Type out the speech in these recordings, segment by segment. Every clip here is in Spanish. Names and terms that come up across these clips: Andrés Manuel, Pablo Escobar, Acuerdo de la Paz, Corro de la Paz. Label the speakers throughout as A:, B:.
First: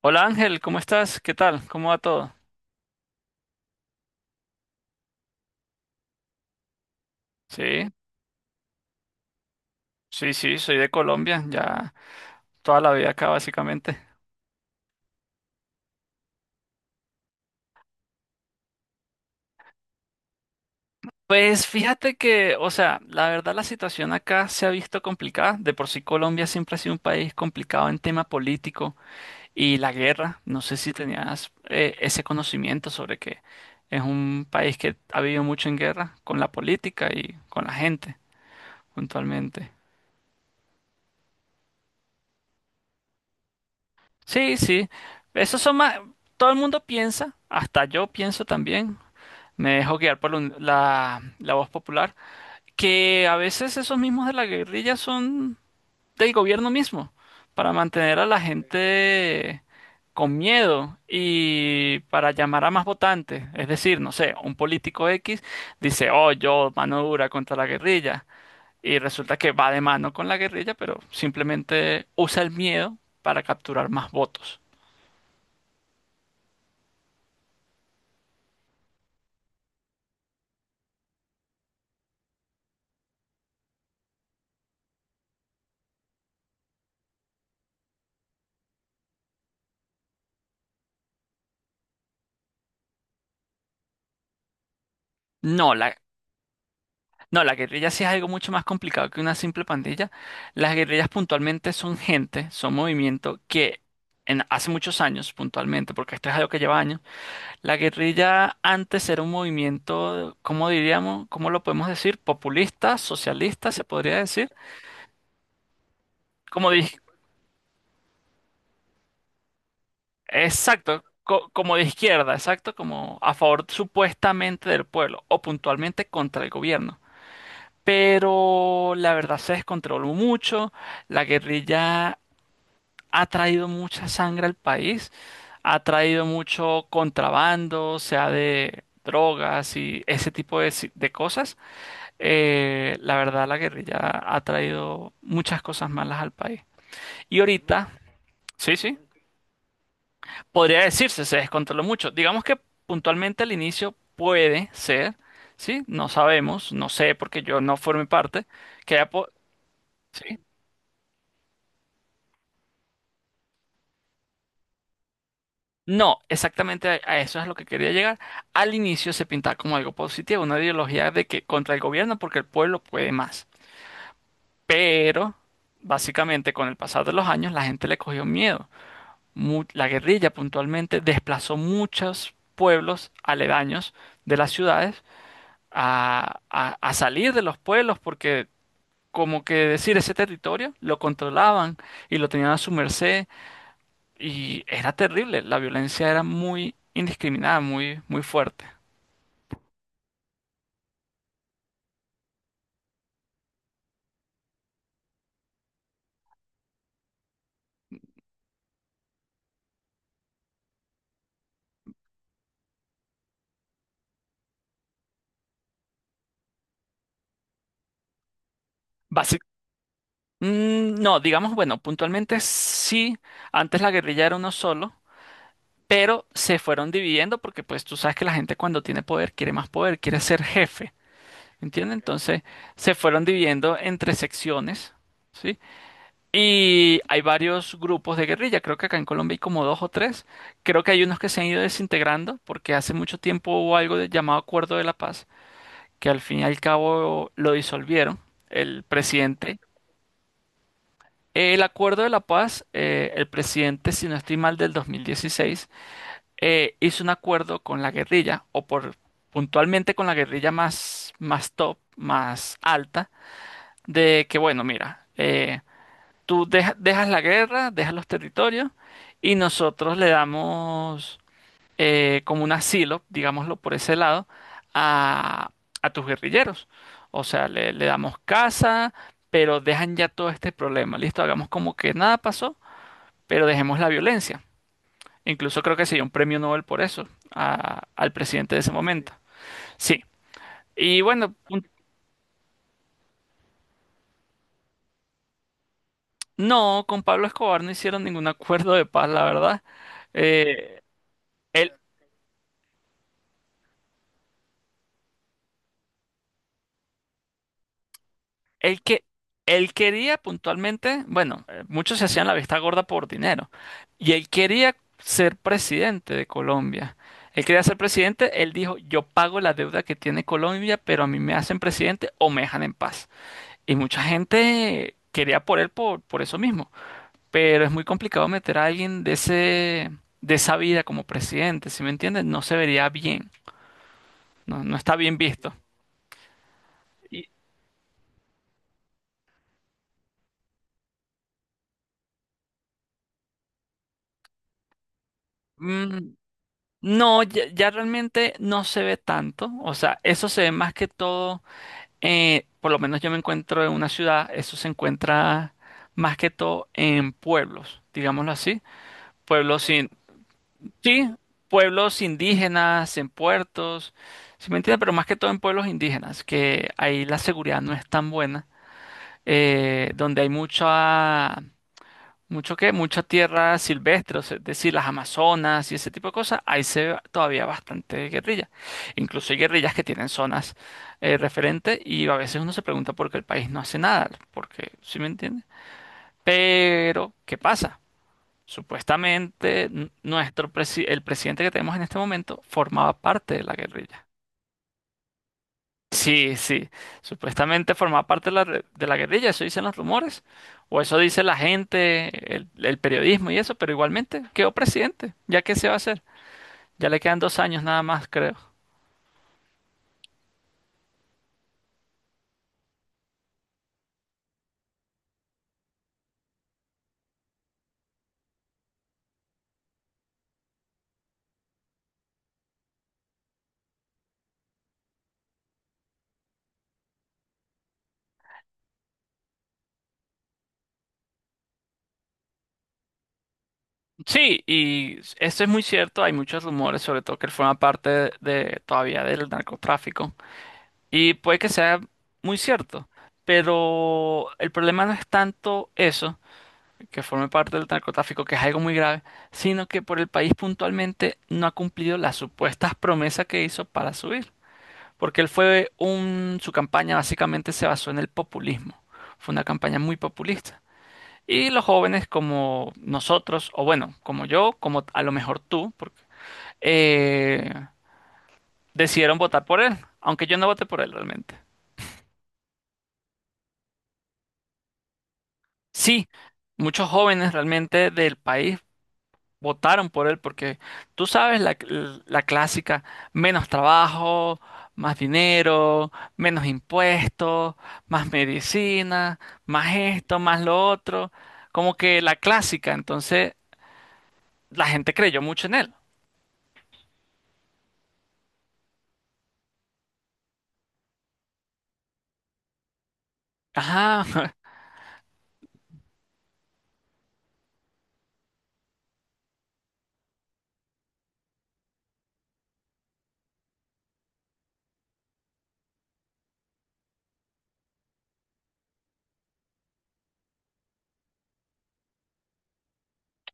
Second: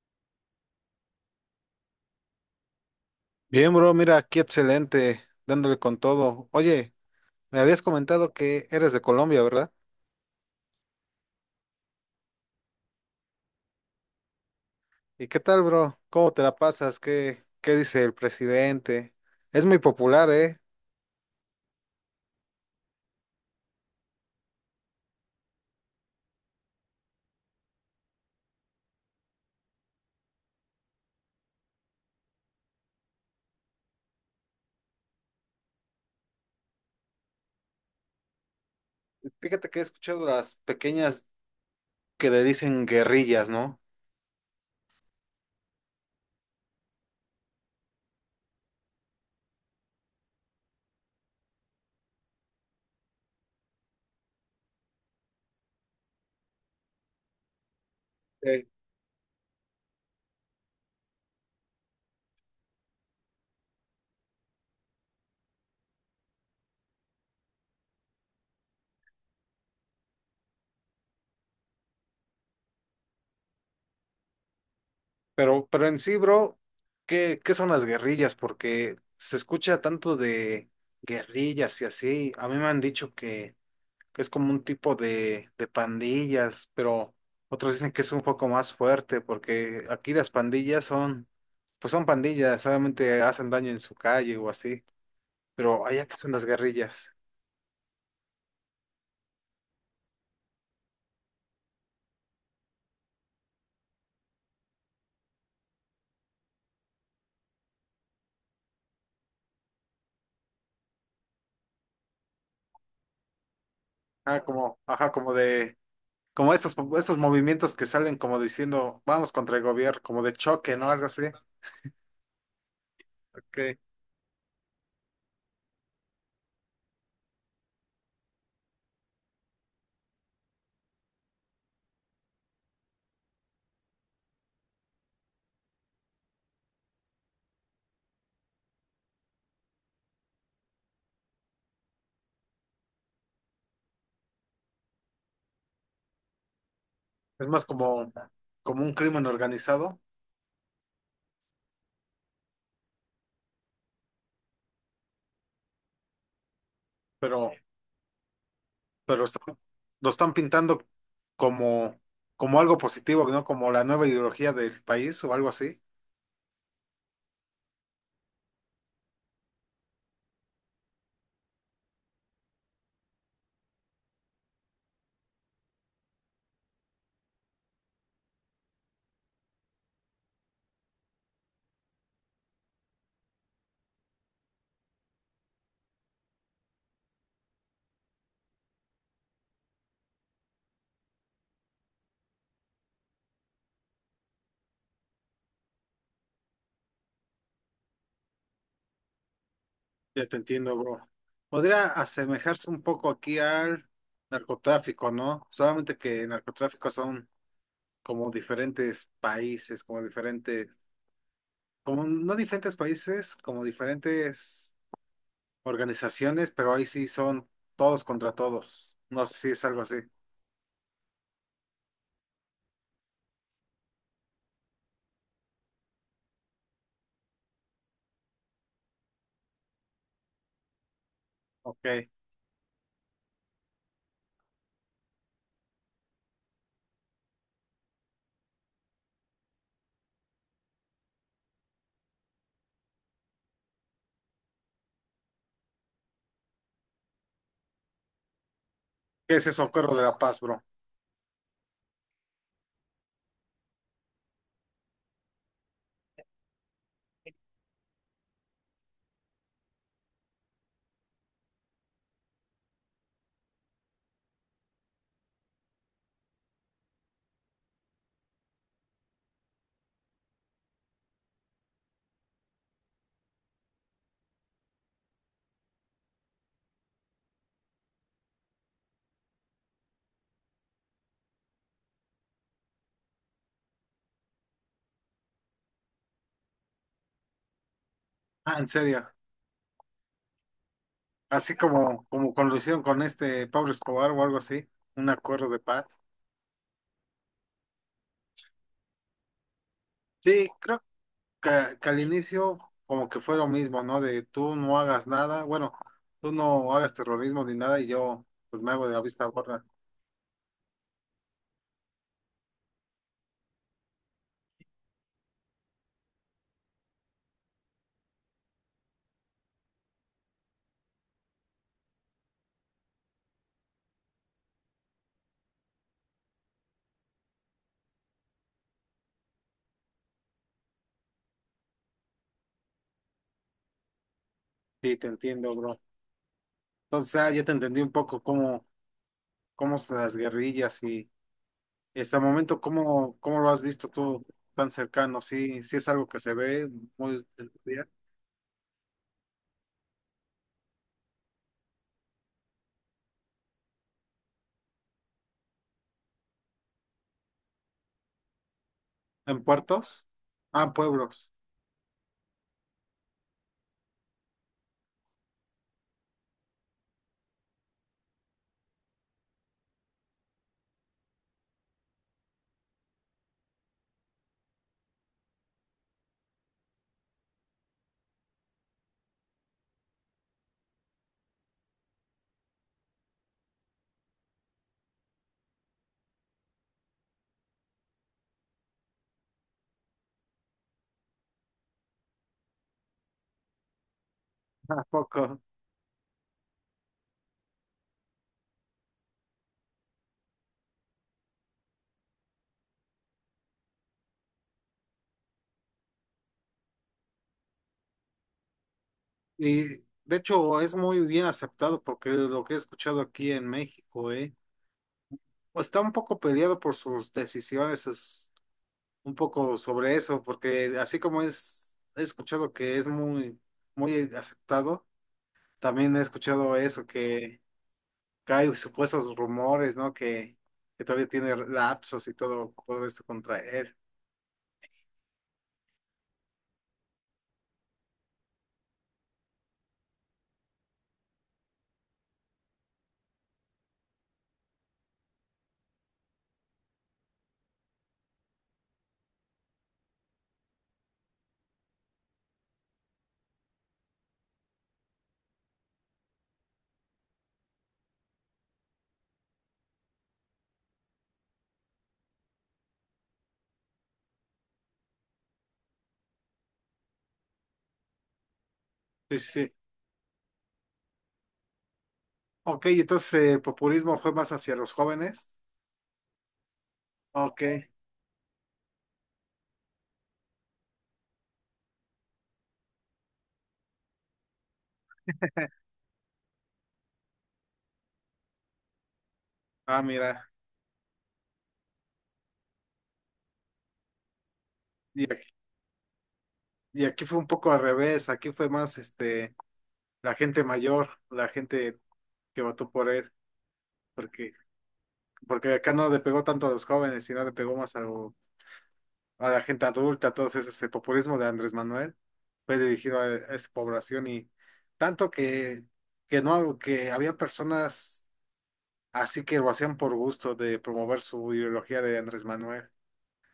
A: Hola Ángel, ¿cómo estás? ¿Qué tal? ¿Cómo va todo?
B: Bien, bro, mira, aquí excelente, dándole con todo. Oye, me habías
A: Sí,
B: comentado que eres de Colombia, ¿verdad?
A: sí, sí, soy de Colombia, ya toda la vida acá básicamente.
B: ¿Y qué tal, bro? ¿Cómo te la pasas? ¿Qué dice el presidente? Es muy popular, ¿eh?
A: Pues fíjate que, o sea, la verdad la situación acá se ha visto complicada. De por sí Colombia siempre ha sido un país complicado en tema político y la guerra. No sé si tenías ese conocimiento sobre que es un país que ha vivido mucho en guerra con la política y con la gente,
B: Fíjate
A: puntualmente.
B: que he escuchado las pequeñas que le dicen guerrillas, ¿no?
A: Sí, sí, esos son más. Todo el mundo piensa, hasta yo pienso también. Me dejo guiar por la voz popular, que a veces esos mismos de la guerrilla son del gobierno mismo, para mantener a la
B: Eh,
A: gente con miedo y para llamar a más votantes. Es decir, no sé, un político X dice, oh, yo mano dura contra la guerrilla, y resulta que va de mano con la guerrilla, pero simplemente usa el miedo para capturar más votos.
B: pero en sí, bro, ¿qué son las guerrillas? Porque se escucha tanto de guerrillas y así. A mí me han dicho que es como un tipo de pandillas, pero otros dicen que es un poco más fuerte porque aquí las pandillas son, pues son pandillas, solamente hacen daño en su calle o así,
A: No,
B: pero
A: la,
B: allá que son las guerrillas.
A: No, la guerrilla sí es algo mucho más complicado que una simple pandilla. Las guerrillas puntualmente son gente, son movimiento que hace muchos años puntualmente, porque esto es algo que lleva años, la guerrilla antes era un movimiento. ¿Cómo diríamos? ¿Cómo lo podemos decir? Populista, socialista, se podría
B: Ah,
A: decir.
B: como, ajá, como de, como
A: Como
B: estos,
A: de,
B: estos movimientos que salen como diciendo, vamos contra el gobierno, como de choque, ¿no?
A: exacto,
B: Algo así,
A: como de izquierda, exacto, como a favor
B: que
A: supuestamente del pueblo o puntualmente contra el gobierno. Pero la verdad se descontroló mucho. La guerrilla ha traído mucha sangre al país, ha traído mucho contrabando, sea de drogas y ese tipo de, de cosas. La verdad, la guerrilla ha traído muchas cosas malas al país. Y
B: es más
A: ahorita,
B: como,
A: sí,
B: como un
A: sí,
B: crimen organizado,
A: podría decirse, se descontroló mucho. Digamos que puntualmente al inicio puede ser, sí, no sabemos, no sé, porque
B: pero
A: yo no formé parte, que haya...
B: pero lo están, lo están
A: sí.
B: pintando como, como algo positivo, ¿no? Como la nueva ideología del país o algo así.
A: No, exactamente a eso es lo que quería llegar. Al inicio se pintaba como algo positivo, una ideología de que contra el gobierno porque el pueblo puede más. Pero, básicamente, con el pasar de los años, la gente le cogió miedo. La guerrilla puntualmente desplazó muchos pueblos aledaños de las ciudades a salir de los pueblos porque, como que decir, ese territorio lo controlaban y lo tenían a su merced. Y era terrible, la violencia era muy indiscriminada, muy, muy fuerte.
B: Ya te entiendo, bro. Podría asemejarse un poco aquí al narcotráfico, ¿no? Solamente que el narcotráfico son como diferentes países, como diferentes, como no diferentes países, como diferentes organizaciones, pero ahí sí son todos contra todos. No
A: Basi-
B: sé si es algo así.
A: No, digamos, bueno, puntualmente sí, antes la guerrilla era uno solo, pero se fueron dividiendo porque pues tú sabes que la gente cuando tiene poder quiere más poder, quiere ser jefe.
B: Ok.
A: ¿Entiendes?
B: ¿Qué
A: Entonces se fueron dividiendo entre secciones, ¿sí? Y hay varios grupos de guerrilla, creo que acá en Colombia hay como dos o tres, creo que hay unos que se han ido desintegrando porque hace mucho tiempo hubo algo llamado Acuerdo de la Paz que al fin y al cabo lo disolvieron, el
B: es
A: presidente.
B: eso, Corro de la Paz, bro?
A: El acuerdo de la paz, el presidente, si no estoy mal, del 2016, hizo un acuerdo con la guerrilla, o por puntualmente con la guerrilla más, más top, más alta, de que, bueno, mira, tú dejas la guerra, dejas los territorios, y nosotros le damos como un asilo, digámoslo por ese lado, a, a tus guerrilleros. O sea, le damos casa, pero dejan ya todo este problema. Listo, hagamos como que nada pasó, pero dejemos la violencia. Incluso creo que se dio un premio Nobel por eso al presidente
B: Ah,
A: de
B: ¿en
A: ese
B: serio?
A: momento. Sí. Y bueno,
B: Así
A: un-
B: como, como con lo hicieron con este Pablo Escobar o algo así, un acuerdo de paz.
A: no, con Pablo Escobar no hicieron ningún acuerdo de paz, la verdad.
B: Sí,
A: Eh,
B: creo
A: él.
B: que, que al inicio como que fue lo mismo, ¿no? De tú no hagas nada, bueno, tú no hagas terrorismo ni nada y yo pues me
A: Él
B: hago de la
A: que
B: vista gorda.
A: él quería puntualmente, bueno, muchos se hacían la vista gorda por dinero, y él quería ser presidente de Colombia. Él quería ser presidente, él dijo, yo pago la deuda que tiene Colombia, pero a mí me hacen presidente o me dejan en paz. Y mucha gente quería por él por eso mismo, pero es muy complicado meter a alguien de ese, de esa vida como presidente. ¿Sí me entiendes? No se vería bien, no, no está
B: Sí, te
A: bien visto.
B: entiendo, bro. Entonces
A: Y,
B: ah, ya te entendí un poco cómo, cómo son las guerrillas y hasta el momento cómo, cómo lo has visto tú tan cercano. Sí, sí es
A: mm,
B: algo que se ve
A: No,
B: muy
A: ya, ya realmente no se ve tanto. O sea, eso se ve más que todo, por lo menos yo me encuentro en una ciudad, eso se encuentra más que todo en pueblos, digámoslo así.
B: en
A: Pueblos sin,
B: puertos. Ah, en
A: sí,
B: pueblos.
A: pueblos indígenas, en puertos. ¿Sí, me entiendes? Pero más que todo en pueblos indígenas, que ahí la seguridad no es tan buena, donde hay mucha mucha tierra silvestre, o sea, es decir, las Amazonas y ese tipo de cosas, ahí se ve todavía bastante guerrilla. Incluso hay guerrillas que tienen zonas referentes y a veces uno se pregunta por qué el país no hace nada, porque, ¿sí me entiende? Pero, ¿qué pasa? Supuestamente el presidente que tenemos en este momento formaba parte de la guerrilla.
B: ¿A poco?
A: Sí, sí. Supuestamente formaba parte de la, de la guerrilla, eso dicen los rumores. O eso dice la gente, el periodismo y eso, pero igualmente quedó presidente. ¿Ya qué se va a hacer? Ya le quedan dos años nada más, creo.
B: Y de hecho es muy bien aceptado porque lo que he escuchado aquí en México, pues, está un poco peleado por sus decisiones, sus- un poco sobre eso, porque así como es, he escuchado que es muy, muy aceptado, también he escuchado eso, que hay supuestos rumores, ¿no? Que todavía tiene lapsos y todo, todo esto contra él.
A: Sí, y esto es muy cierto, hay muchos rumores, sobre todo que él forma parte de, todavía del narcotráfico, y puede que sea muy cierto, pero el problema no es tanto eso, que forme parte del narcotráfico, que es algo muy grave, sino que por el país puntualmente no ha cumplido las supuestas promesas que hizo para subir. Porque él fue un, su campaña básicamente se basó en el populismo. Fue una campaña muy populista. Y los jóvenes como nosotros, o bueno, como yo, como a lo mejor tú, porque, eh, decidieron
B: Sí, sí,
A: votar
B: sí.
A: por él, aunque yo no voté por él realmente.
B: Ok, entonces el populismo fue más hacia los jóvenes.
A: Sí, muchos jóvenes
B: Ok.
A: realmente del país votaron por él porque tú sabes la, la clásica, menos trabajo, más dinero, menos impuestos, más medicina, más
B: Ah,
A: esto,
B: mira.
A: más lo otro, como que la clásica, entonces la gente
B: Y
A: creyó mucho en él.
B: Y aquí fue un poco al revés, aquí fue más este la gente mayor, la gente que votó por él,
A: Ajá,
B: porque, porque acá no le pegó tanto a los jóvenes, sino le pegó más a, lo- a la gente adulta, todo ese, ese populismo de Andrés Manuel, fue dirigido a esa población y tanto que no, que había personas así que lo hacían por gusto de promover su ideología de Andrés Manuel.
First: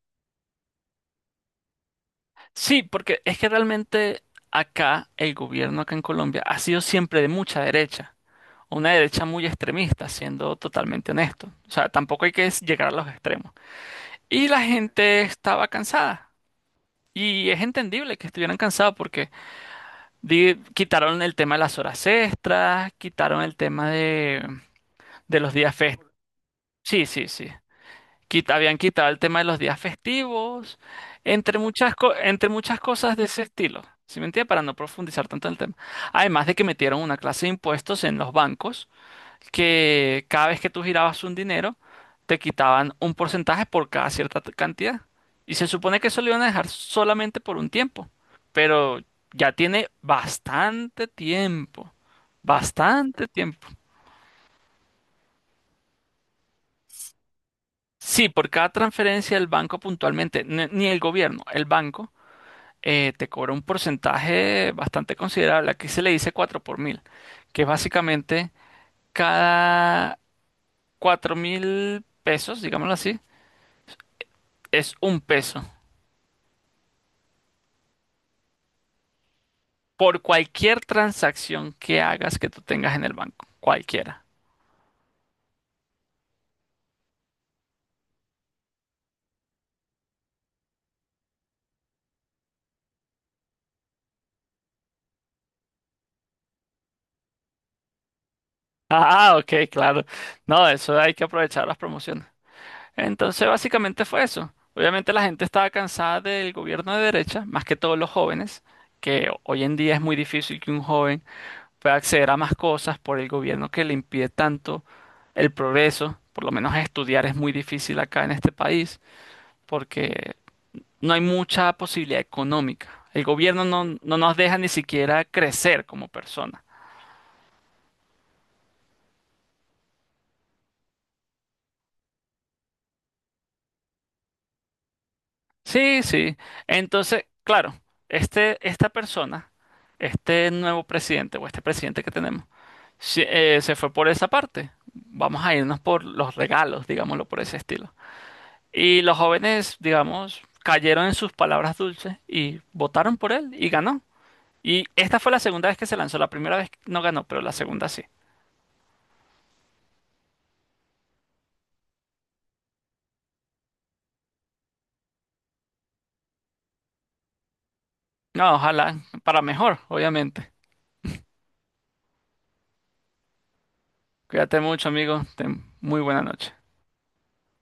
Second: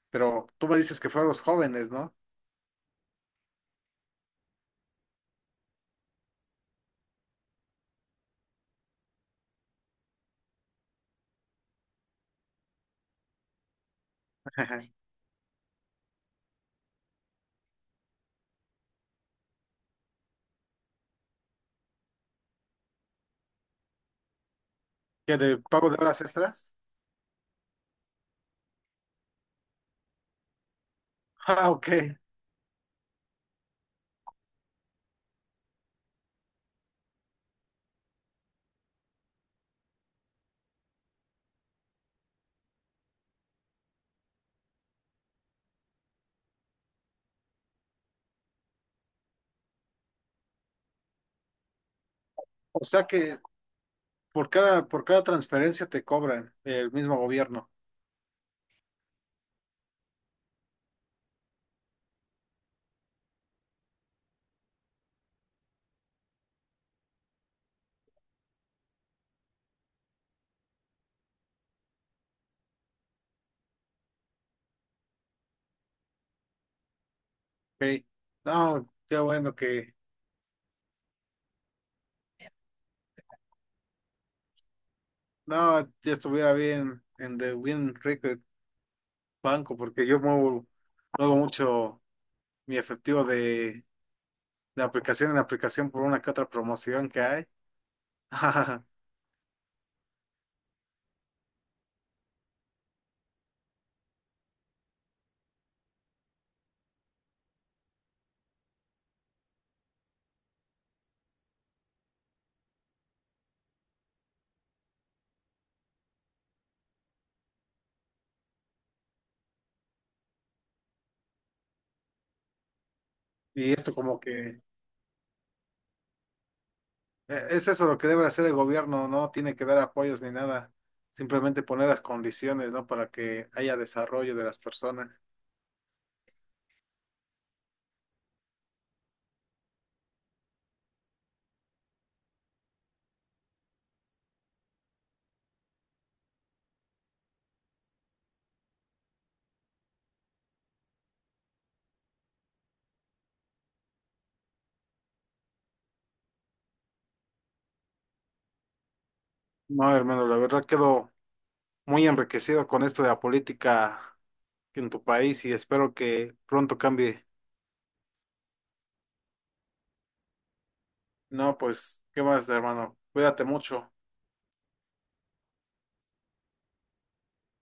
B: Pero tú me dices que fue a los jóvenes, ¿no?
A: sí, porque es que realmente acá el gobierno acá en Colombia ha sido siempre de mucha derecha, una derecha muy extremista, siendo totalmente honesto. O sea, tampoco hay que llegar a los extremos. Y la gente estaba cansada. Y es entendible que estuvieran cansados porque quitaron el tema de las horas extras, quitaron el tema
B: ¿Que
A: de los
B: de
A: días
B: pago de
A: festivos.
B: horas extras?
A: Sí, sí, sí. Habían quitado el tema de los días festivos, entre
B: Ah, ok.
A: muchas, entre muchas cosas de ese estilo. ¿Sí me entiendes? Para no profundizar tanto en el tema. Además de que metieron una clase de impuestos en los bancos que cada vez que tú girabas un dinero, te quitaban un porcentaje por cada cierta cantidad. Y se supone que eso lo iban a dejar solamente por un tiempo. Pero ya tiene bastante tiempo.
B: O sea
A: Bastante
B: que
A: tiempo.
B: por cada, por cada transferencia te cobran el mismo gobierno.
A: Sí, por cada transferencia el banco puntualmente, ni el gobierno, el banco, te cobra un porcentaje bastante considerable. Aquí se le dice 4 por 1000, que es básicamente cada 4000 pesos, digámoslo así, es un peso.
B: Ok. No, qué bueno que
A: Por cualquier transacción que hagas que tú tengas en el banco, cualquiera.
B: no, ya estuviera bien en de Bien Rico el Banco, porque yo muevo, muevo mucho mi efectivo de aplicación en aplicación por una que otra promoción que hay.
A: Ah, ok, claro. No, eso hay que aprovechar las promociones. Entonces, básicamente fue eso. Obviamente la gente estaba cansada del gobierno de derecha, más que todos los jóvenes, que hoy en día es muy difícil que un joven pueda acceder a más cosas por el gobierno que le impide tanto el progreso. Por lo menos estudiar es muy difícil acá en este país, porque no hay mucha posibilidad económica. El gobierno
B: Y
A: no,
B: esto
A: no
B: como
A: nos deja
B: que
A: ni siquiera crecer como persona.
B: es eso lo que debe hacer el gobierno, no tiene que dar apoyos ni nada, simplemente poner las condiciones, ¿no? Para que haya desarrollo de las personas.
A: Sí, sí. Entonces, claro, este, esta persona, este nuevo presidente o este presidente que tenemos, se fue por esa parte. Vamos a irnos por los regalos, digámoslo por ese estilo. Y los jóvenes, digamos, cayeron en sus palabras dulces y votaron por él y ganó. Y esta fue la segunda vez que se lanzó. La primera vez no ganó, pero la segunda sí.
B: No, hermano, la verdad quedo muy enriquecido con esto de la política en tu país y espero que pronto cambie.
A: No, ojalá para mejor, obviamente.
B: No, pues, ¿qué más, hermano? Cuídate mucho.
A: Cuídate mucho, amigo. Ten muy buena noche.